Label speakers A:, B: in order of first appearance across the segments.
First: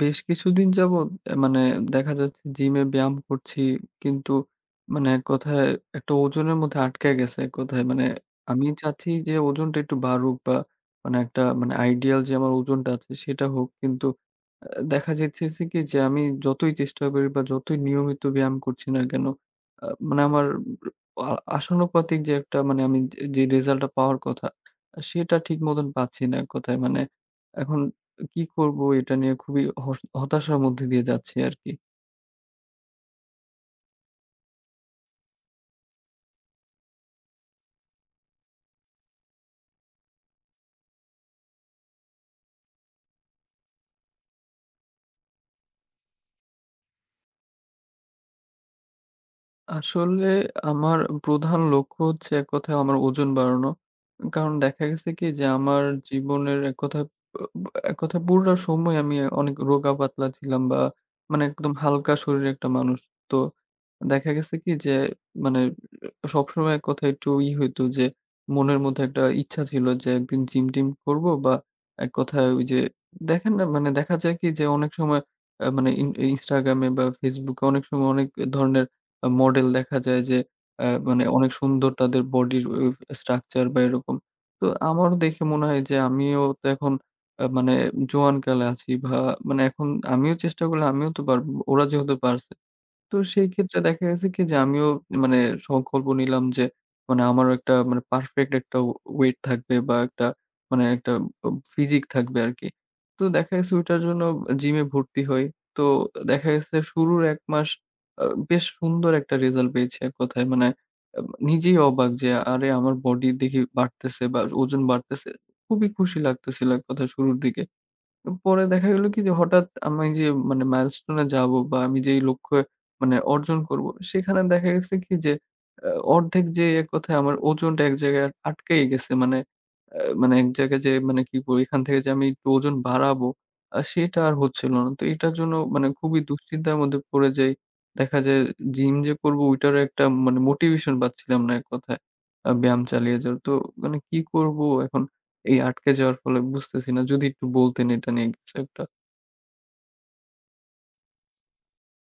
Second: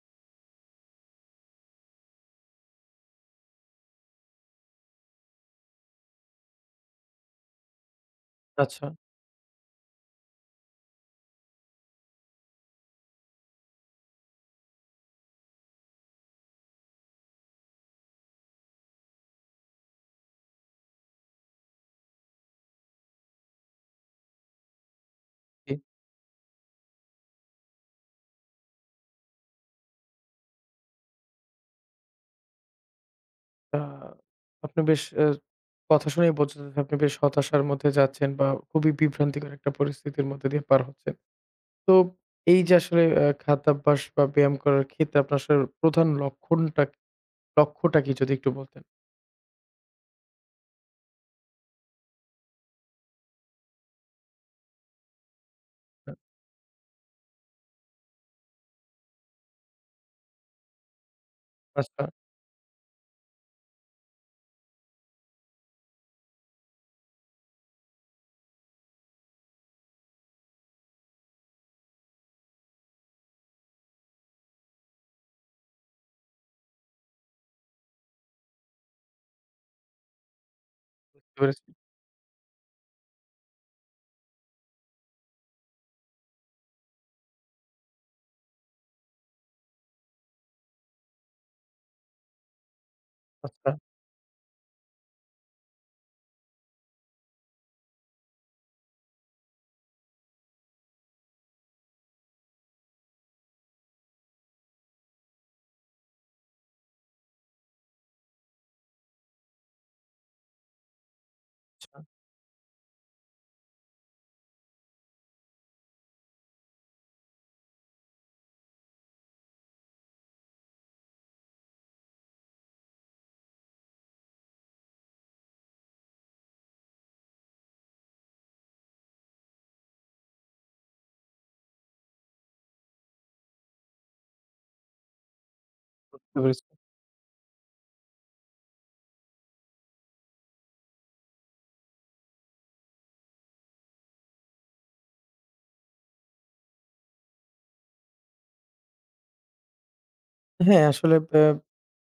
A: বেশ কিছুদিন যাবৎ মানে দেখা যাচ্ছে জিমে ব্যায়াম করছি। কিন্তু মানে এক কথায় একটা ওজনের মধ্যে আটকায় গেছে এক কথায়। মানে আমি
B: আচ্ছা,
A: চাচ্ছি যে ওজনটা একটু বাড়ুক বা মানে একটা মানে আইডিয়াল যে আমার ওজনটা আছে সেটা হোক। কিন্তু দেখা যাইতেছে কি যে আমি যতই চেষ্টা করি বা যতই নিয়মিত ব্যায়াম করছি না কেন, মানে আমার আ আশানুপাতিক যে একটা মানে আমি যে রেজাল্টটা পাওয়ার কথা, সেটা ঠিক
B: জি।
A: মতন পাচ্ছি না এক কথায়। মানে এখন কি করব এটা নিয়ে খুবই হতাশার মধ্যে দিয়ে যাচ্ছি আরকি।
B: আ আপনি বেশ কথা শুনেই বোঝা যাচ্ছে আপনি বেশ হতাশার মধ্যে যাচ্ছেন বা খুবই বিভ্রান্তিকর একটা পরিস্থিতির মধ্যে দিয়ে পার হচ্ছেন। তো এই যে আসলে খাদ্যাভ্যাস বা ব্যায়াম করার ক্ষেত্রে আপনার আসলে প্রধান লক্ষণটা লক্ষ্যটা কি যদি একটু বলতেন?
A: আসলে আমার প্রধান লক্ষ্য হচ্ছে এক কথায় আমার ওজন বাড়ানো। কারণ দেখা গেছে কি যে আমার
B: হ্যাঁ,
A: জীবনের এক কথায় ব এক কথায় পুরোটা সময় আমি অনেক রোগা-পাতলা ছিলাম বা মানে একদম
B: আচ্ছা
A: হালকা শরীরের একটা মানুষ। তো দেখা গেছে কি যে মানে সবসময় এক কথায় একটু ই হইতো যে মনের মধ্যে একটা ইচ্ছা ছিল, যে একদিন জিম-টিম করব বা এক কথায় ওই যে দেখেন না, মানে দেখা যায় কি যে অনেক সময় মানে Instagram এ বা Facebook এ অনেক সময় অনেক ধরনের মডেল দেখা যায় যে মানে
B: বুঝতে
A: অনেক
B: পেরেছি।
A: সুন্দর তাদের বডির স্ট্রাকচার বা এরকম। তো আমারও দেখে মনে হয় যে আমিও তো এখন মানে জোয়ান কালে আছি বা মানে এখন আমিও চেষ্টা করলে আমিও তো পারব। ওরা যেহেতু পারছে। তো সেই
B: আচ্ছা,
A: ক্ষেত্রে দেখা গেছে কি যে আমিও মানে সংকল্প নিলাম যে মানে আমারও একটা মানে পারফেক্ট একটা ওয়েট থাকবে বা একটা মানে একটা ফিজিক থাকবে আরকি। তো দেখা গেছে ওইটার জন্য জিমে ভর্তি হই। তো দেখা গেছে শুরুর ১ মাস বেশ সুন্দর একটা রেজাল্ট পেয়েছি এক কথায়। মানে আ নিজেই অবাক যে আরে, আমার বডি দেখি বাড়তেছে বা ওজন বাড়তেছে। খুবই খুশি লাগতেছিল এক কথায় শুরুর দিকে। পরে দেখা গেল কি যে হঠাৎ আমি যে মানে milestone এ যাবো বা আমি যেই লক্ষ্যে মানে অর্জন করব, সেখানে দেখা গেছে কি যে আ অর্ধেক যে এক কথায় আমার ওজনটা এক জায়গায় আটকেই গেছে। মানে মানে এক জায়গায় যে মানে কি বলি, এখান থেকে যে আমি একটু ওজন বাড়াবো সেটা আর হচ্ছিল না। তো এটার জন্য মানে খুবই
B: আচ্ছা বুঝতে পেরেছি।
A: দুশ্চিন্তার মধ্যে পড়ে যাই। দেখা যায় জিম যে করব ওইটারও একটা মানে মোটিভেশন পাচ্ছিলাম না এক কথায় ব্যায়াম চালিয়ে যাওয়ার। তো মানে কি করব এখন এই আটকে যাওয়ার ফলে বুঝতেছি না। যদি একটু বলতেন এটা নিয়ে কিছু একটা।
B: হ্যাঁ, আসলে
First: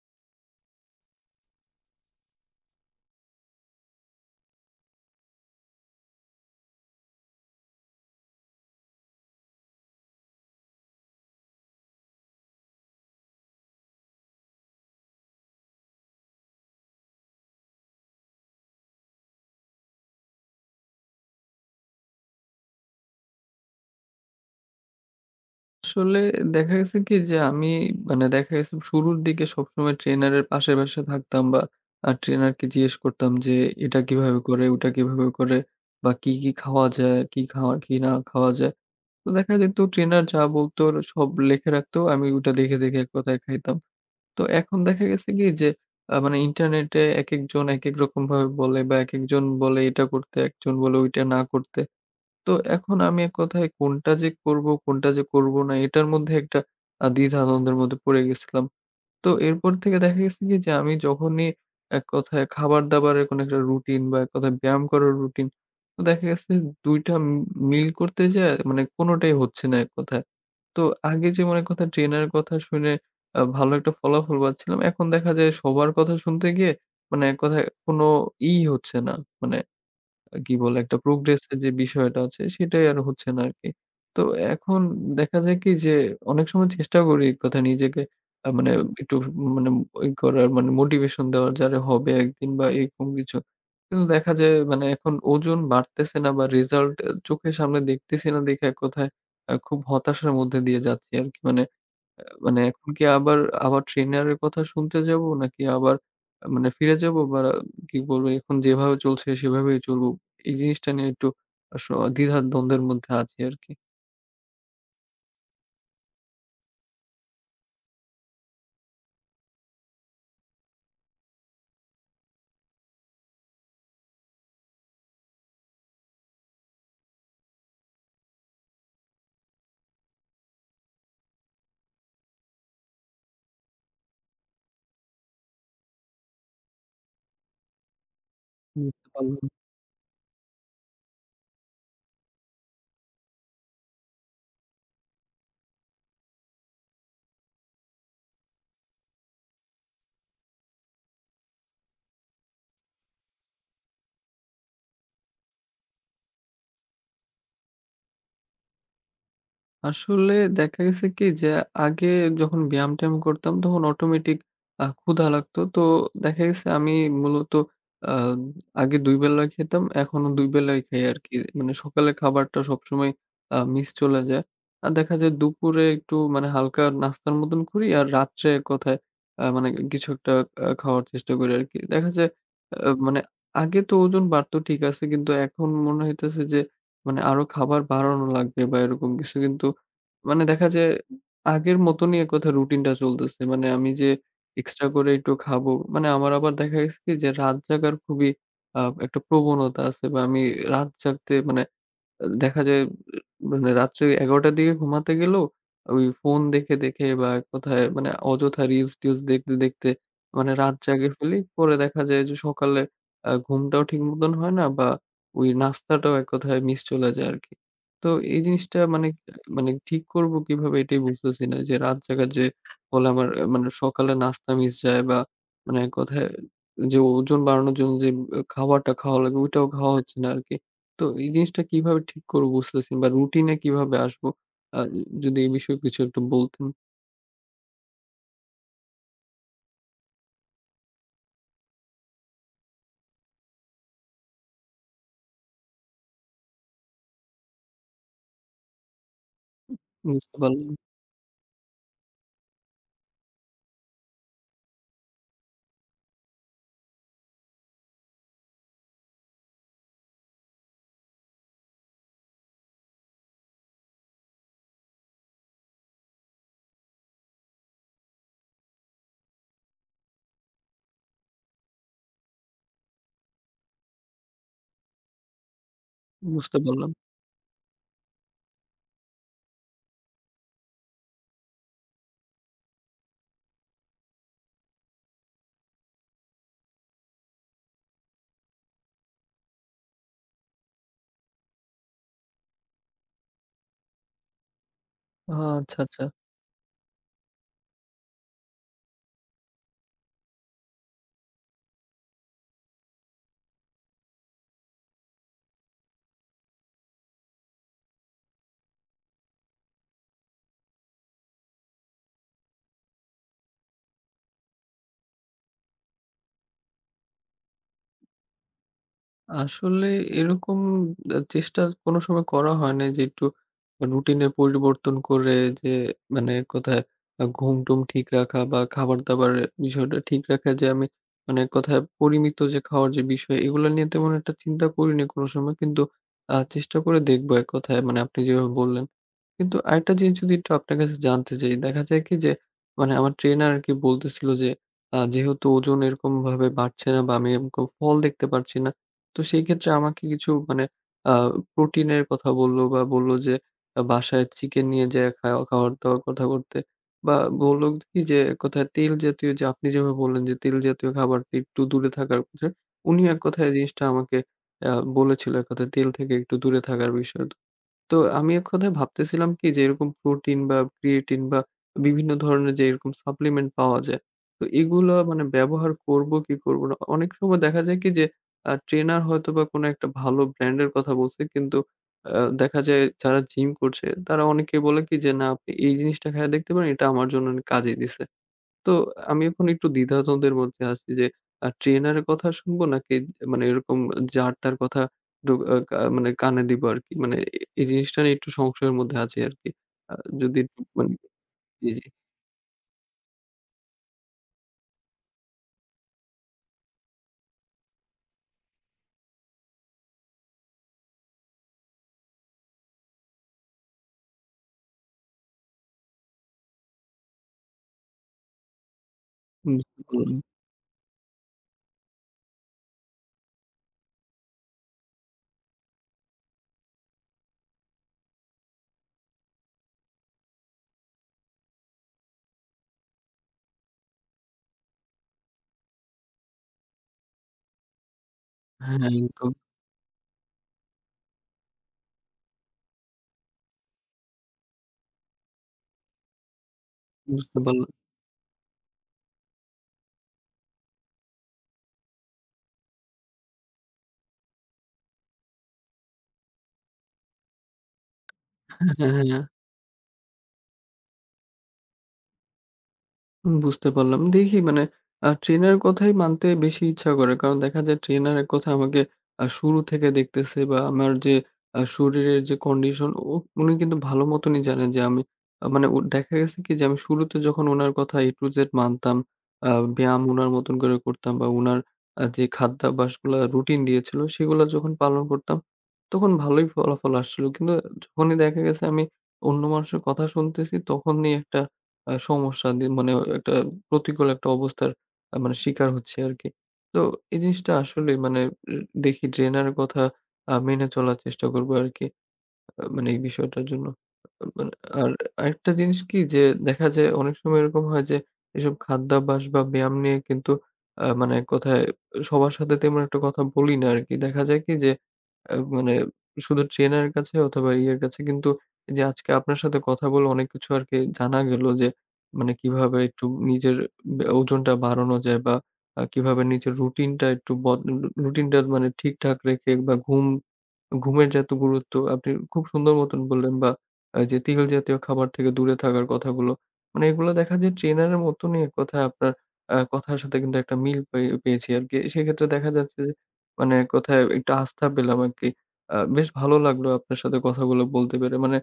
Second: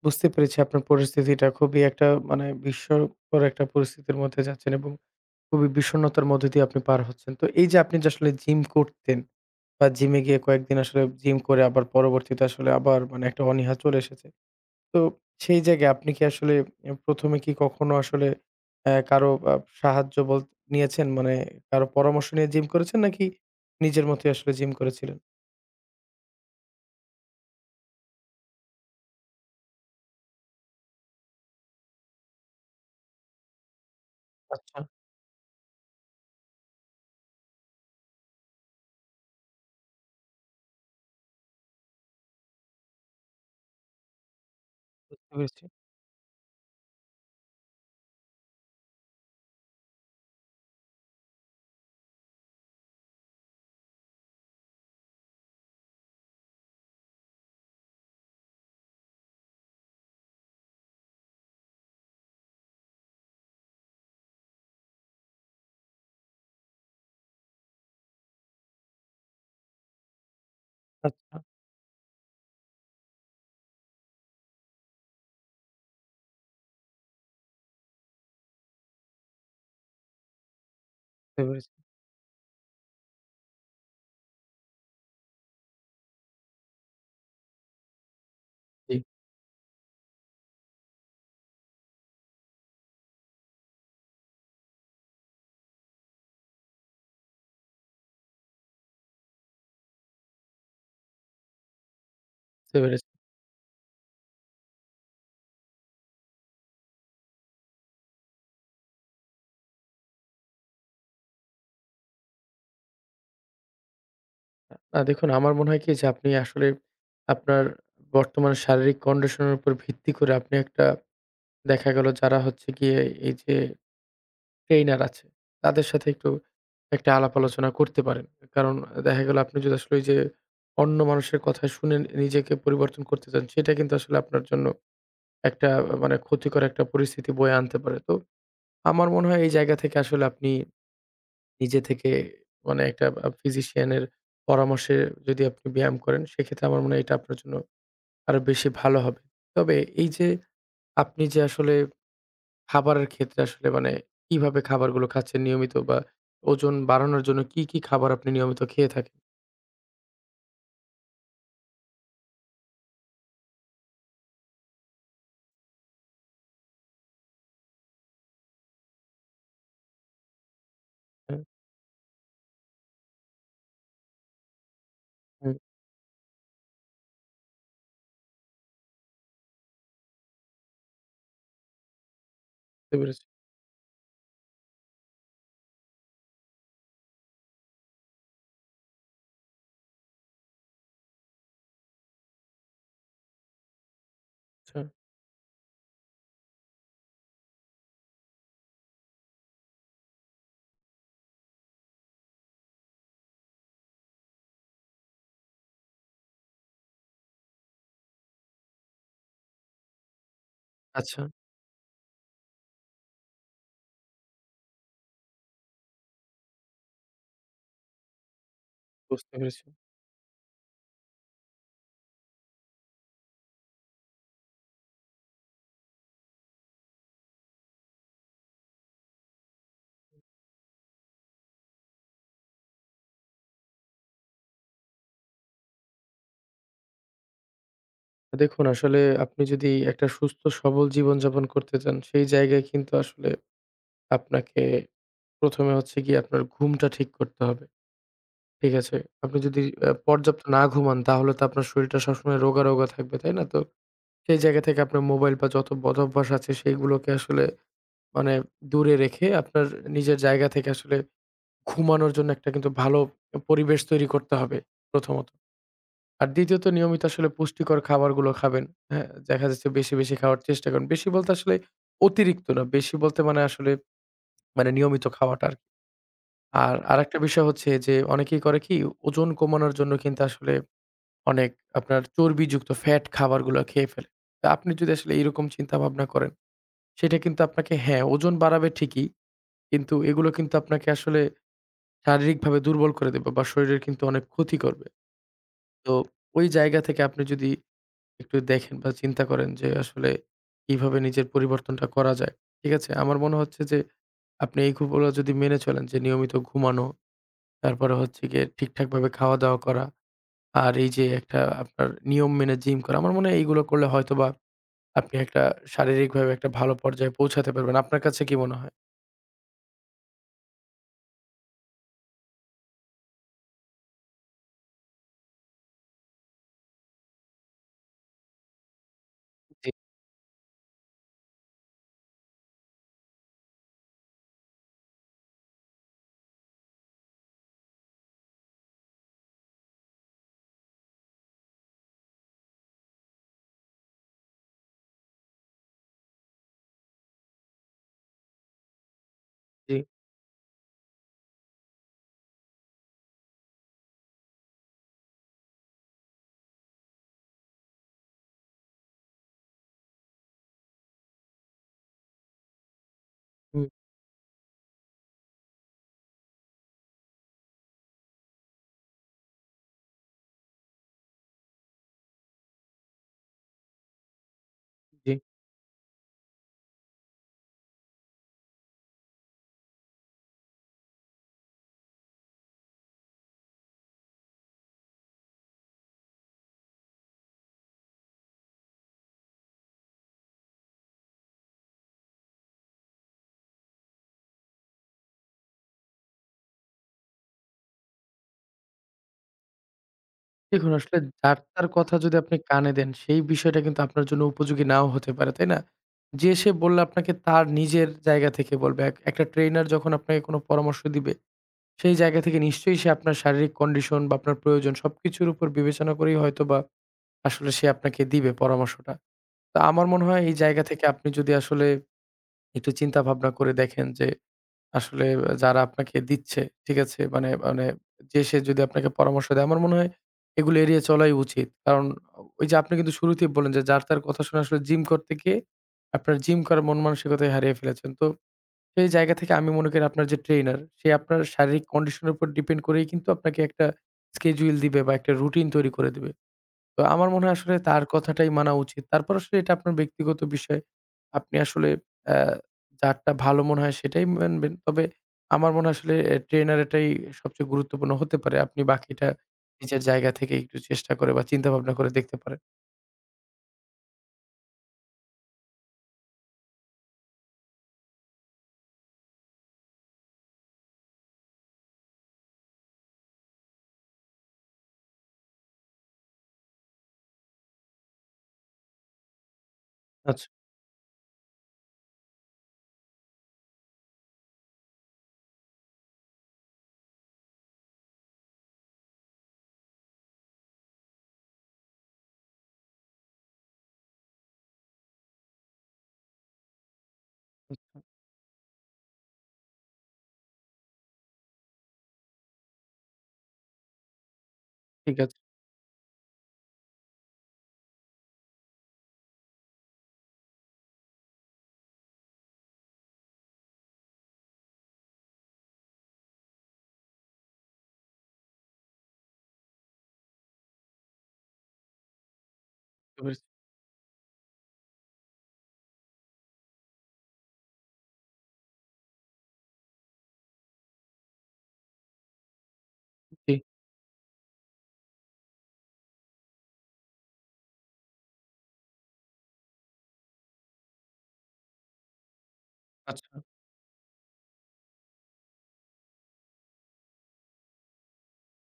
B: বুঝতে পেরেছি আপনার পরিস্থিতিটা খুবই একটা মানে বিস্ময়কর একটা পরিস্থিতির মধ্যে যাচ্ছেন এবং খুবই বিষণ্ণতার মধ্য দিয়ে আপনি পার হচ্ছেন। তো এই যে আপনি যে আসলে জিম করতেন বা জিমে গিয়ে কয়েকদিন আসলে জিম করে আবার পরবর্তীতে আসলে আবার মানে একটা অনীহা চলে এসেছে। তো সেই জায়গায় আপনি কি আসলে ১ম এ কি কখনো আসলে কারো সাহায্য নিয়েছেন? মানে কারো পরামর্শ নিয়ে জিম করেছেন নাকি নিজের মতোই আসলে জিম করেছিলেন?
A: আসলে দেখা গেছে কি যে আমি মানে দেখা গেছে শুরুর দিকে সবসময় ট্রেনারের আশেপাশে থাকতাম বা ট্রেনারকে জিজ্ঞেস করতাম যে এটা কিভাবে করে,
B: আচ্ছা,
A: ওটা কিভাবে করে বা কি, কি খাওয়া যায়, কি খাওয়া কি না খাওয়া যায়। তো দেখা যেত ট্রেনার যা বলতো সব লিখে রাখতো। আমি ওটা দেখে, দেখে এক কথায় খাইতাম। তো এখন দেখা
B: বুঝতে
A: গেছে কি
B: পেরেছি।
A: যে মানে ইন্টারনেটে একেকজন একেক রকমভাবে বলে বা একেকজন বলে এটা করতে, একজন বলে ওইটা না করতে। তো এখন আমি এক কথায় কোনটা যে করব, কোনটা যে করব না এটার মধ্যে একটা দ্বিধা-দ্বন্দ্বের মধ্যে পড়ে গেছিলাম। তো এরপর থেকে দেখা গেছে কি যে আমি যখনই এক কথায় খাবার-দাবারের কোনো একটা রুটিন বা এক কথায় ব্যায়াম করার রুটিন, তো দেখা গেছে ২ টা মিল করতে যেয়ে মানে কোনটাই হচ্ছে না এক কথায়। তো আগে
B: আচ্ছা,
A: যেমন এক কথায় ট্রেনারের কথা শুনে ভালো একটা ফলাফল পাচ্ছিলাম। এখন দেখা যায় সবার কথা শুনতে গিয়ে মানে এক কথায় কোনো ই হচ্ছে না। মানে কি বলে একটা
B: বুঝতে
A: প্রোগ্রেস এর যে
B: পেরেছি।
A: বিষয়টা আছে সেটাই আর হচ্ছে না আরকি। তো এখন দেখা যায় কি যে অনেক সময় চেষ্টা করি এক কথায় নিজেকে মানে
B: জি,
A: একটু মানে ই করার মানে মোটিভেশন দেওয়ার, যারে হবে একদিন বা এরকম কিছু। কিন্তু দেখা যায় মানে এখন ওজন বাড়তেছে না বা রেজাল্ট চোখের সামনে দেখতেছি না দেখে এক কথায় খুব হতাশার মধ্যে দিয়ে যাচ্ছি আরকি। মানে মানে
B: বুঝতে
A: এখন কি
B: পেরেছি।
A: আবার আবার ট্রেনারের কথা শুনতে যাব? নাকি আবার মানে ফিরে যাব বা কি বলবো, এখন যেভাবে চলছে সেভাবেই চলব? এই জিনিসটা নিয়ে একটু আস দ্বিধা দ্বন্দ্বের মধ্যে আছি আরকি।
B: না দেখুন আমার মনে হয় কি যে আপনি আসলে আপনার বর্তমান শারীরিক কন্ডিশন এর উপর ভিত্তি করে আপনি একটা দেখা গেল যারা হচ্ছে গিয়ে এই যে ট্রেইনার আছে। তাদের সাথে একটু একটা আলাপ আলোচনা করতে পারেন। কারণ দেখা গেল আপনি যদি আসলে ওই যে অন্য মানুষের কথা শুনে নিজেকে পরিবর্তন করতে চান, সেটা কিন্তু আসলে আপনার জন্য একটা মানে ক্ষতিকর একটা পরিস্থিতি বয়ে আনতে পারে। তো
A: বুঝতে
B: আমার মনে হয়
A: পারলাম।
B: এই জায়গা থেকে আসলে আপনি নিজে থেকে মানে একটা ফিজিশিয়ান এর পরামর্শে যদি আপনি ব্যায়াম করেন, সেক্ষেত্রে আমার মনে হয় এটা আপনার জন্য আরো বেশি ভালো হবে। তবে এই যে আপনি যে আসলে খাবারের ক্ষেত্রে আসলে মানে কিভাবে খাবারগুলো খাচ্ছেন নিয়মিত বা ওজন বাড়ানোর জন্য কি, কি খাবার আপনি নিয়মিত খেয়ে থাকেন?
A: আসলে দেখা গেছে কি যে আগে যখন ব্যায়াম-ট্যায়াম করতাম তখন অটোমেটিক ক্ষুধা লাগতো। তো দেখা গেছে আমি মূলত আ আগে ২ বেলা খেতাম, এখনো ২ বেলাই খাই আরকি।
B: হ্যাঁ,
A: মানে সকালের খাবারটা সবসময় মিস চলে যায়। আর দেখা যায়
B: হ্যাঁ,
A: দুপুরে একটু মানে হালকা নাস্তার মতন করি, আর রাত্রে এক কথায় মানে কিছু একটা খাওয়ার চেষ্টা করি আরকি। দেখা যায় আ
B: বুঝতে
A: মানে
B: পেরেছি।
A: আগে তো ওজন বাড়তো, ঠিক আছে। কিন্তু এখন মনে হইতেছে যে মানে আরো খাবার বাড়ানো লাগবে বা এরকম কিছু। কিন্তু মানে দেখা যায় আগের মতনই এককথায় রুটিনটা চলতেছে। মানে আমি যে
B: আচ্ছা,
A: এক্সট্রা করে একটু খাবো, মানে আমার আবার দেখা গেছে কি যে রাত জাগার খুবই আ একটা প্রবণতা আছে বা আমি রাত জাগতে মানে দেখা যায় মানে রাত্রে ১১টার দিকে ঘুমাতে গেলেও ওই ফোন দেখে, দেখে বা এক কথায় মানে অযথা রিলস-টিলস দেখতে, দেখতে মানে রাত জাগিয়ে
B: আচ্ছা,
A: ফেলি। পরে দেখা যায় যে সকালে ঘুমটাও ঠিক মতন হয় না বা ওই নাস্তাটাও এক কথায় মিস চলে যায় আরকি। তো এই জিনিসটা মানে
B: বুঝতে পেরেছি।
A: মানে ঠিক করব কিভাবে, এটাই বুঝতেছি না। যে রাত জাগার যে ফলে আমার মানে সকালে নাস্তা মিস যায় বা মানে এক কথায় যে ওজন বাড়ানোর জন্য যে খাবারটা খাওয়া লাগে, ওইটাও খাওয়া হচ্ছে না আরকি। তো এই জিনিসটা কিভাবে ঠিক করব বুঝতেছি না, বা রুটিন এ কিভাবে আসবো? আ যদি এই বিষয়ে কিছু একটু বলতেন।
B: দেখুন আসলে আপনি যদি একটা সুস্থ সবল জীবনযাপন করতে চান, সেই জায়গায় কিন্তু আসলে আপনাকে ১ম এ হচ্ছে গিয়ে আপনার ঘুমটা ঠিক করতে হবে। ঠিক আছে? আপনি যদি
A: বুঝতে
B: পর্যাপ্ত
A: পারলাম,
B: না ঘুমান তাহলে তো আপনার শরীরটা সবসময় রোগা, রোগা থাকবে, তাই না? তো সেই জায়গা থেকে আপনার মোবাইল বা যত বদভ্যাস আছে সেইগুলোকে আসলে মানে দূরে রেখে আপনার নিজের জায়গা থেকে আসলে ঘুমানোর জন্য একটা কিন্তু ভালো পরিবেশ তৈরি করতে হবে প্রথমত। আর দ্বিতীয়ত নিয়মিত আসলে পুষ্টিকর খাবারগুলো খাবেন। হ্যাঁ? দেখা যাচ্ছে বেশি, বেশি খাওয়ার চেষ্টা করুন। বেশি বলতে আসলে অতিরিক্ত না। বেশি বলতে মানে আসলে মানে নিয়মিত খাওয়াটা আরকি।
A: বুঝতে
B: আর
A: পারলাম।
B: আরেকটা বিষয় হচ্ছে যে অনেকেই করে কি ওজন কমানোর জন্য কিন্তু আসলে অনেক আপনার চর্বিযুক্ত ফ্যাট খাবারগুলো খেয়ে ফেলে। তা আপনি যদি আসলে এরকম চিন্তা ভাবনা করেন সেটা কিন্তু আপনাকে হ্যাঁ, ওজন বাড়াবে ঠিকই। কিন্তু এগুলো কিন্তু আপনাকে আসলে শারীরিকভাবে দুর্বল করে দেবে বা শরীরের কিন্তু অনেক ক্ষতি করবে।
A: আচ্ছা,
B: তো
A: আচ্ছা।
B: ওই জায়গা থেকে আপনি যদি একটু দেখেন বা চিন্তা করেন যে আসলে কিভাবে নিজের পরিবর্তনটা করা যায়। ঠিক আছে? আমার মনে হচ্ছে যে আপনি এইগুলো যদি মেনে চলেন যে নিয়মিত ঘুমানো, তারপরে হচ্ছে গিয়ে ঠিকঠাকভাবে খাওয়া-দাওয়া করা, আর এই যে একটা আপনার নিয়ম মেনে জিম করা। আমার মনে হয় এইগুলো করলে হয়তোবা আপনি একটা শারীরিকভাবে একটা ভালো পর্যায়ে পৌঁছাতে পারবেন। আপনার কাছে কি মনে হয়?
A: আসলে এরকম চেষ্টা কোনো সময় করা হয় নাই যে একটু রুটিনে পরিবর্তন করে যে মানে এক কথায় ঘুম-টুম ঠিক রাখা বা খাবার-দাবারের
B: জি,
A: বিষয়টা ঠিক রাখা, যে আমি মানে এক কথায় পরিমিত যে খাওয়ার যে বিষয়, এগুলা নিয়ে তেমন একটা চিন্তা করিনি কোনো সময়। কিন্তু চেষ্টা করে দেখবো এক কথায় মানে আপনি যেভাবে বললেন। কিন্তু আরেকটা জিনিস যদি একটু আপনার কাছে জানতে চাই। দেখা যায় কি যে মানে আমার ট্রেনার আরকি বলতেছিল যে যেহেতু ওজন এরকমভাবে বাড়ছে না বা আমি এরকম ফল দেখতে পারছি না, তো সেই ক্ষেত্রে
B: জি।
A: আমাকে কিছু মানে আ প্রোটিনের কথা বলল, বা বলল যে বাসায় চিকেন নিয়ে যেয়ে খাওয়ার-দাওয়ার কথা করতে, বা বলল কি যে কোথায় তেল জাতীয় যে আপনি যেভাবে বললেন যে তেল জাতীয় খাবার থেকে একটু দূরে থাকার কথা। উনি এক কথায় এই
B: হুম,
A: জিনিসটা আমাকে আ বলেছিল এক কথায়, তেল থেকে একটু দূরে থাকার বিষয়। তো আমি এক কথায় ভাবতেছিলাম কি যে এরকম প্রোটিন বা ক্রিয়েটিন বা বিভিন্ন ধরনের যে এরকম সাপ্লিমেন্ট পাওয়া যায়। তো এগুলা
B: জি।
A: মানে ব্যবহার করব কি করব না? অনেক সময় দেখা যায় কি যে ট্রেনার হয়তোবা কোনো একটা ভালো ব্র্যান্ড এর কথা বলছে, কিন্তু দেখা যায় যারা জিম করছে তারা অনেকে বলে কি যে, "না, আপনি এই জিনিসটা খাইয়া দেখতে পারেন, এটা আমার জন্য অনেক কাজে দিছে।" তো আমি এখন একটু দ্বিধাদ্বন্দ্বের মধ্যে আছি যে ট্রেনারের কথা শুনবো নাকি মানে এরকম যার তার কথা ডু আ কা মানে কানে দিব আরকি। মানে এই জিনিসটা নিয়ে একটু সংশয়ের মধ্যে আছি আরকি। আ যদি একটু
B: দেখুন,
A: মানে।
B: আসলে যার তার
A: জি, জি।
B: কথা যদি আপনি কানে দেন, সেই বিষয়টা কিন্তু আপনার জন্য উপযোগী নাও হতে পারে, তাই না? যে সে বললে আপনাকে তার নিজের জায়গা থেকে বলবে। এক একটা ট্রেনার যখন আপনাকে কোনো পরামর্শ দিবে, সেই জায়গা থেকে নিশ্চয়ই সে আপনার শারীরিক কন্ডিশন বা আপনার প্রয়োজন সবকিছুর উপর বিবেচনা করেই হয়তোবা আসলে সে আপনাকে দিবে পরামর্শটা। তো
A: বুঝতে
B: আমার মনে
A: পারলাম।
B: হয় এই জায়গা থেকে আপনি যদি আসলে একটু চিন্তা ভাবনা করে দেখেন যে আসলে যারা আপনাকে দিচ্ছে, ঠিক আছে? মানে মানে যে সে যদি আপনাকে পরামর্শ দেয়, আমার মনে হয় এগুলো এড়িয়ে চলাই উচিত। কারণ ওই যে আপনি কিন্তু শুরুতেই বললেন যে যার তার কথা শুনে আসলে জিম করতে গিয়ে আপনার জিম করার মন মানসিকতাই হারিয়ে ফেলেছেন। তো
A: হ্যাঁ,
B: সেই জায়গা
A: একদম।
B: থেকে আমি মনে করি আপনার যে ট্রেইনার, সে আপনার শারীরিক কন্ডিশন এর উপর ডিপেন্ড করেই কিন্তু আপনাকে একটা স্কেডিউল দিবে বা একটা রুটিন তৈরি করে দিবে। তো আমার মনে হয়
A: বুঝতে
B: আসলে
A: পারলাম।
B: তার কথাটাই মানা উচিত। তারপর আসলে এটা আপনার ব্যক্তিগত বিষয়। আপনি আসলে অ্যা যারটা ভালো মনে হয় সেটাই মানবেন। তবে আমার মনে হয় আসলে এ ট্রেনার এটাই সবচেয়ে গুরুত্বপূর্ণ হতে পারে। আপনি
A: হ্যাঁ, হ্যাঁ,
B: বাকিটা
A: হ্যাঁ।
B: নিজের জায়গা থেকে একটু চেষ্টা করে বা চিন্তা ভাবনা করে দেখতে পারেন।
A: হুম, বুঝতে পারলাম। দেখি মানে ট্রেনার কথাই মানতে বেশি ইচ্ছা করে। কারণ দেখা যায় ট্রেনার এক কথায় আমাকে শুরু থেকে দেখতেছে বা আমার যে শরীরের যে কন্ডিশন, ও উনি কিন্তু ভালো মতনই জানেন যে আমি মানে ও দেখা গেছে কি যে আমি শুরুতে যখন উনার কথা A to Z মানতাম, আ ব্যায়াম
B: আচ্ছা,
A: উনার মতন করে করতাম বা উনার যে খাদ্যাভ্যাসগুলা রুটিন দিয়েছিল সেগুলা যখন পালন করতাম, তখন ভালোই ফলাফল আসছিল। কিন্তু যখনই দেখা গেছে আমি অন্য মানুষের কথা শুনতেছি, তখনই একটা সমস্যা মানে একটা প্রতিকূল একটা অবস্থার মানে শিকার হচ্ছি আরকি। তো এই জিনিসটা আসলেই মানে এ দেখি ট্রেনারের কথা মেনে চলার চেষ্টা করব আরকি। মানে এই বিষয়টার জন্য। মানে আর
B: ঠিক আছে।
A: আরেকটা জিনিস কি যে দেখা যায় অনেক সময় এরকম হয় যে এসব খাদ্যাভ্যাস বা ব্যায়াম নিয়ে কিন্তু মানে এক কথায় সবার সাথে তেমন একটা কথা বলি না আরকি। দেখা যায় কি যে মানে শুধু ট্রেনারের কাছে অথবা ইয়ের কাছে, কিন্তু যে আজকে আপনার সাথে কথা বলে অনেক কিছু আরকি জানা গেল, যে মানে কিভাবে
B: বুঝতে
A: একটু
B: পেরেছি।
A: নিজের ওজনটা বাড়ানো যায় বা কিভাবে নিজের রুটিনটা একটু রুটিনটা মানে ঠিকঠাক রেখে বা ঘুমের যে এত গুরুত্ব আপনি খুব সুন্দর মতন বললেন,
B: জি,
A: বা যে তেল জাতীয় খাবার থেকে দূরে থাকার কথাগুলো। মানে এগুলো দেখা যায় ট্রেনারের মতনই এক কথায় আপনার কথার সাথে কিন্তু একটা মিল পেয়েছি আরকি। সেক্ষেত্রে দেখা যাচ্ছে যে
B: আচ্ছা।
A: মানে এক কথায় একটু আস্থা পেলাম আরকি। বেশ ভালো লাগলো আপনার সাথে কথাগুলো বলতে পেরে। মানে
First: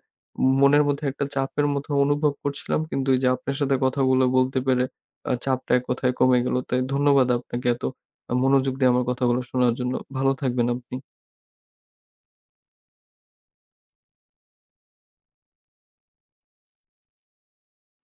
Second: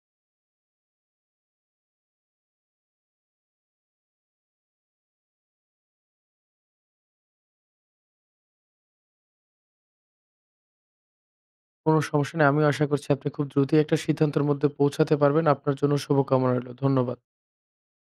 A: মনের মধ্যে একটা চাপের মতো অনুভব করছিলাম, কিন্তু এই যে আপনার সাথে কথাগুলো বলতে পেরে চাপটা এক কথায় কমে গেল। তাই ধন্যবাদ আপনাকে এত মনোযোগ দিয়ে আমার কথাগুলো শোনার জন্য। ভালো থাকবেন আপনি।
B: কোন সমস্যা নেই। আমিও আশা করছি আপনি খুব দ্রুতই একটা সিদ্ধান্তের মধ্যে পৌঁছাতে পারবেন। আপনার জন্য শুভকামনা রইলো। ধন্যবাদ।